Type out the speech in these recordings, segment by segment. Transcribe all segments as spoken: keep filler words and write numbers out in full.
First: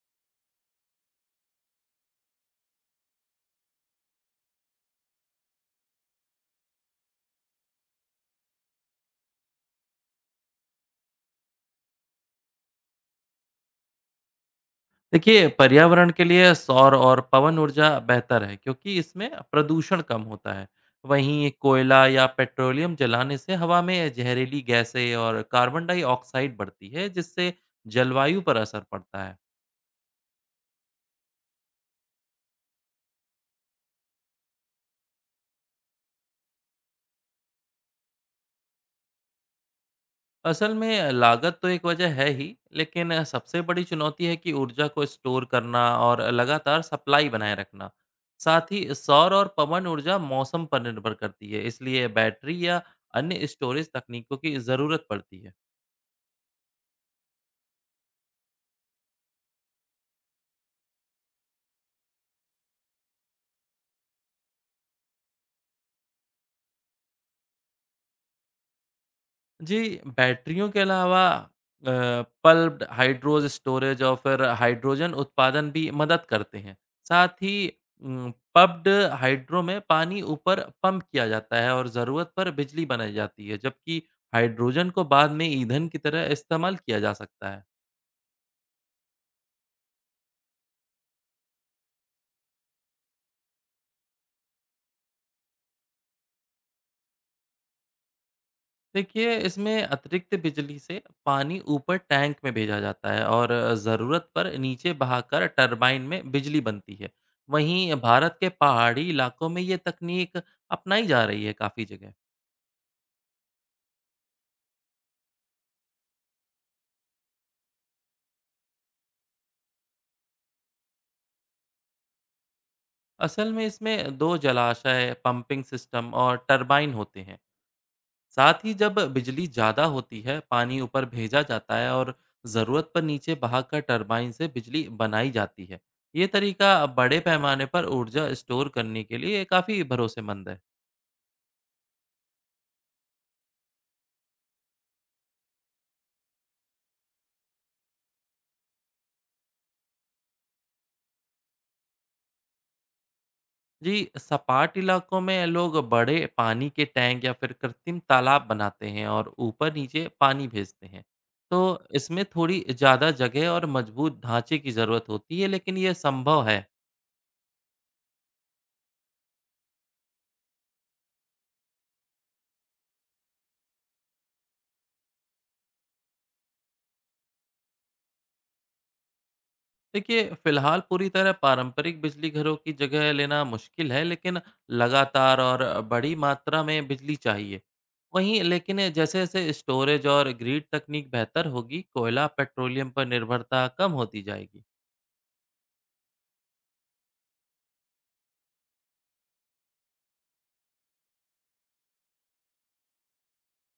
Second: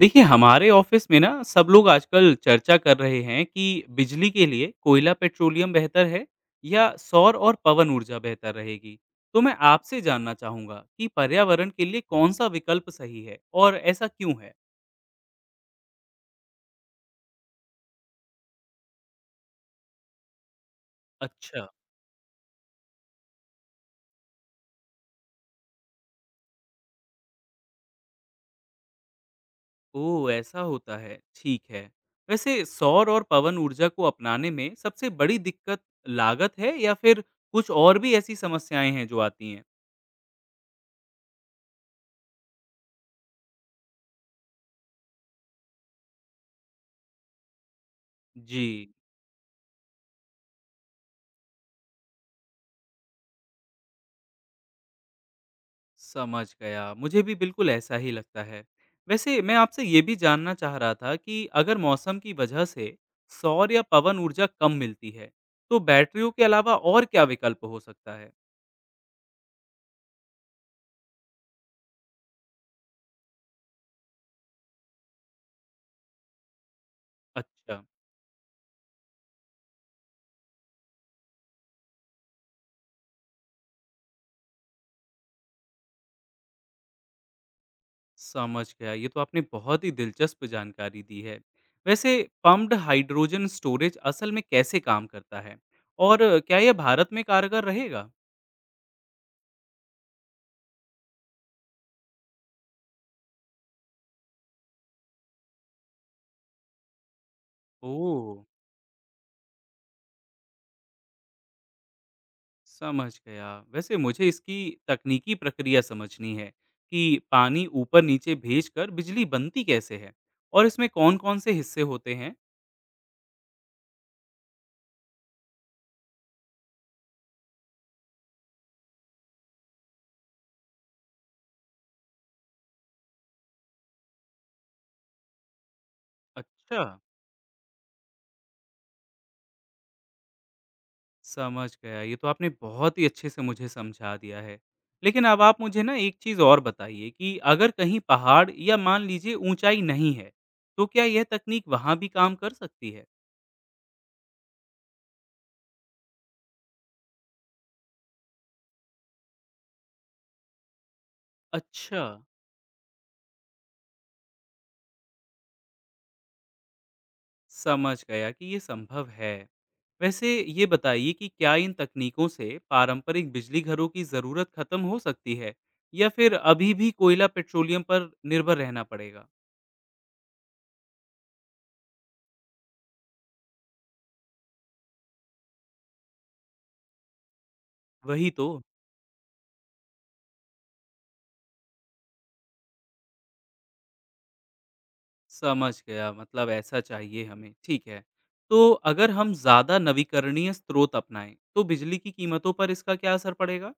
देखिए हमारे ऑफिस में ना सब लोग आजकल चर्चा कर रहे हैं कि बिजली के लिए कोयला पेट्रोलियम बेहतर है या सौर और पवन ऊर्जा बेहतर रहेगी। तो मैं आपसे जानना चाहूंगा कि पर्यावरण के लिए कौन सा विकल्प सही है और ऐसा क्यों है। देखिए, पर्यावरण के लिए सौर और पवन ऊर्जा बेहतर है क्योंकि इसमें प्रदूषण कम होता है। वहीं अच्छा। कोयला या पेट्रोलियम जलाने से हवा में जहरीली गैसें और कार्बन डाइऑक्साइड बढ़ती है, जिससे जलवायु पर असर पड़ता है। ओ ऐसा होता है, ठीक है। वैसे सौर और पवन ऊर्जा को अपनाने में सबसे बड़ी दिक्कत लागत है या फिर कुछ और भी ऐसी समस्याएं हैं जो आती हैं? असल में लागत तो एक वजह है ही, लेकिन सबसे बड़ी चुनौती है कि ऊर्जा को स्टोर करना और लगातार सप्लाई बनाए रखना। जी। साथ ही सौर और पवन ऊर्जा मौसम पर निर्भर करती है, इसलिए बैटरी या अन्य स्टोरेज तकनीकों की ज़रूरत पड़ती है। समझ गया। मुझे भी बिल्कुल ऐसा ही लगता है। वैसे मैं आपसे ये भी जानना चाह रहा था कि अगर मौसम की वजह से सौर या पवन ऊर्जा कम मिलती है, तो बैटरियों के अलावा और क्या विकल्प हो सकता है? जी, बैटरियों के अलावा अ, पल्प्ड हाइड्रोज स्टोरेज और फिर हाइड्रोजन उत्पादन भी मदद करते हैं। साथ ही अच्छा, उम, पप्ड हाइड्रो में पानी ऊपर पंप किया जाता है और ज़रूरत पर बिजली बनाई जाती है, जबकि हाइड्रोजन को बाद में ईंधन की तरह इस्तेमाल किया जा सकता है। समझ गया। ये तो आपने बहुत ही दिलचस्प जानकारी दी है। वैसे पम्प्ड हाइड्रोजन स्टोरेज असल में कैसे काम करता है? और क्या यह भारत में कारगर रहेगा? देखिए, इसमें अतिरिक्त बिजली से पानी ऊपर टैंक में भेजा जाता है और ज़रूरत पर नीचे बहाकर टरबाइन में बिजली बनती है। वहीं ओह! भारत के पहाड़ी इलाकों में ये तकनीक अपनाई जा रही है काफ़ी जगह। समझ गया। वैसे मुझे इसकी तकनीकी प्रक्रिया समझनी है कि पानी ऊपर-नीचे भेजकर बिजली बनती कैसे है और इसमें कौन-कौन से हिस्से होते हैं? असल में इसमें दो जलाशय, पंपिंग सिस्टम और टरबाइन होते हैं। साथ ही जब बिजली ज़्यादा होती है, पानी ऊपर भेजा जाता है और ज़रूरत पर नीचे बहाकर टरबाइन से बिजली बनाई जाती है। ये तरीका अच्छा, बड़े पैमाने पर ऊर्जा स्टोर करने के लिए काफ़ी भरोसेमंद है। समझ गया। ये तो आपने बहुत ही अच्छे से मुझे समझा दिया है। लेकिन अब आप मुझे ना एक चीज़ और बताइए कि अगर कहीं पहाड़ या मान लीजिए ऊँचाई नहीं है, तो क्या यह तकनीक वहाँ भी काम कर सकती है? जी, सपाट इलाकों में लोग बड़े पानी के टैंक या फिर कृत्रिम तालाब बनाते हैं और ऊपर-नीचे पानी भेजते हैं। तो अच्छा। इसमें थोड़ी ज़्यादा जगह और मजबूत ढांचे की ज़रूरत होती है, लेकिन ये संभव है। समझ गया कि ये संभव है। वैसे ये बताइए कि क्या इन तकनीकों से पारंपरिक बिजली घरों की ज़रूरत खत्म हो सकती है या फिर अभी भी कोयला पेट्रोलियम पर निर्भर रहना पड़ेगा? देखिए, फिलहाल पूरी तरह पारंपरिक बिजली घरों की जगह लेना मुश्किल है, लेकिन लगातार और बड़ी मात्रा में बिजली चाहिए। वही वहीं, तो। लेकिन जैसे जैसे स्टोरेज और ग्रिड तकनीक बेहतर होगी, कोयला पेट्रोलियम पर निर्भरता कम होती जाएगी। समझ गया, मतलब ऐसा चाहिए हमें, ठीक है। तो अगर हम ज़्यादा नवीकरणीय स्रोत अपनाएं तो बिजली की कीमतों पर इसका क्या असर पड़ेगा?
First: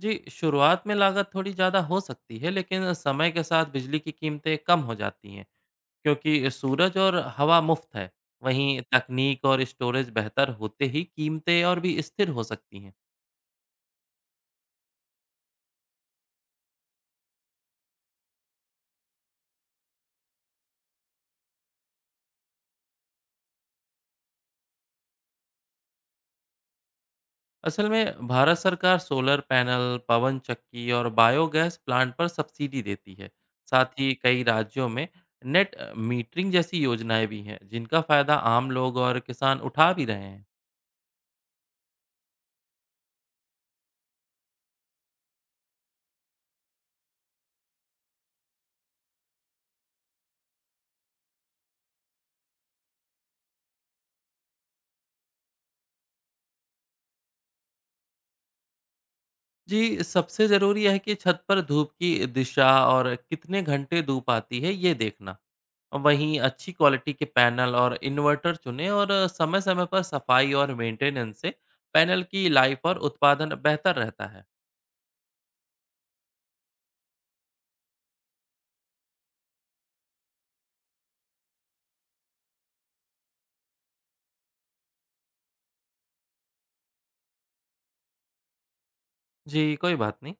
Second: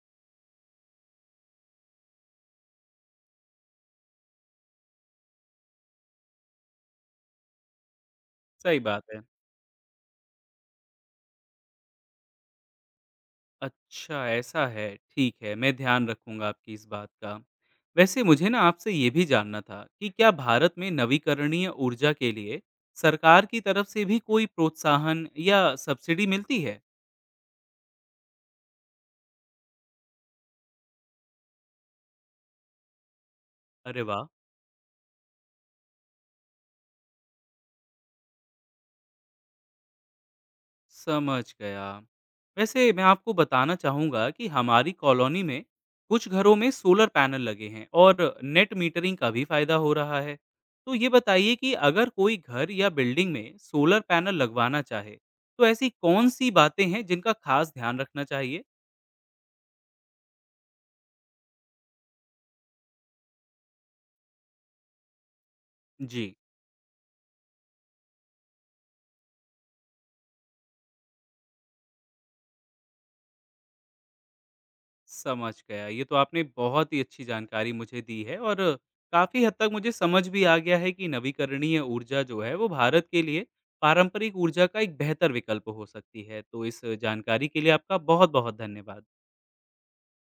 जी, शुरुआत में लागत थोड़ी ज़्यादा हो सकती है, लेकिन समय के साथ बिजली की कीमतें कम हो जाती हैं, क्योंकि सूरज और हवा मुफ्त है। सही वहीं बात है। तकनीक और स्टोरेज बेहतर होते ही कीमतें और भी स्थिर हो सकती हैं। अच्छा, ऐसा है। ठीक है, मैं ध्यान रखूँगा आपकी इस बात का। वैसे मुझे ना आपसे ये भी जानना था कि क्या भारत में नवीकरणीय ऊर्जा के लिए सरकार की तरफ से भी कोई प्रोत्साहन या सब्सिडी मिलती है? असल में भारत सरकार सोलर पैनल, पवन चक्की और बायोगैस प्लांट पर सब्सिडी देती है। साथ अरे ही वाह! कई राज्यों में नेट अ, मीटरिंग जैसी योजनाएं भी हैं, जिनका फायदा आम लोग और किसान उठा भी रहे हैं। समझ गया। वैसे मैं आपको बताना चाहूँगा कि हमारी कॉलोनी में कुछ घरों में सोलर पैनल लगे हैं और नेट मीटरिंग का भी फायदा हो रहा है। तो ये बताइए कि अगर कोई घर या बिल्डिंग में सोलर पैनल लगवाना चाहे, तो ऐसी कौन सी बातें हैं जिनका खास ध्यान रखना चाहिए? जी, सबसे जरूरी है कि छत पर धूप की दिशा और कितने घंटे धूप आती है, ये देखना। जी। वहीं अच्छी क्वालिटी के पैनल और इन्वर्टर चुनें, और समय-समय पर सफाई और मेंटेनेंस से पैनल की लाइफ और उत्पादन बेहतर रहता है। समझ गया। ये तो आपने बहुत ही अच्छी जानकारी मुझे दी है और काफ़ी हद तक मुझे समझ भी आ गया है कि नवीकरणीय ऊर्जा जो है वो भारत के लिए पारंपरिक ऊर्जा का एक बेहतर विकल्प हो सकती है। तो इस जानकारी के लिए आपका बहुत-बहुत धन्यवाद। जी, कोई बात नहीं।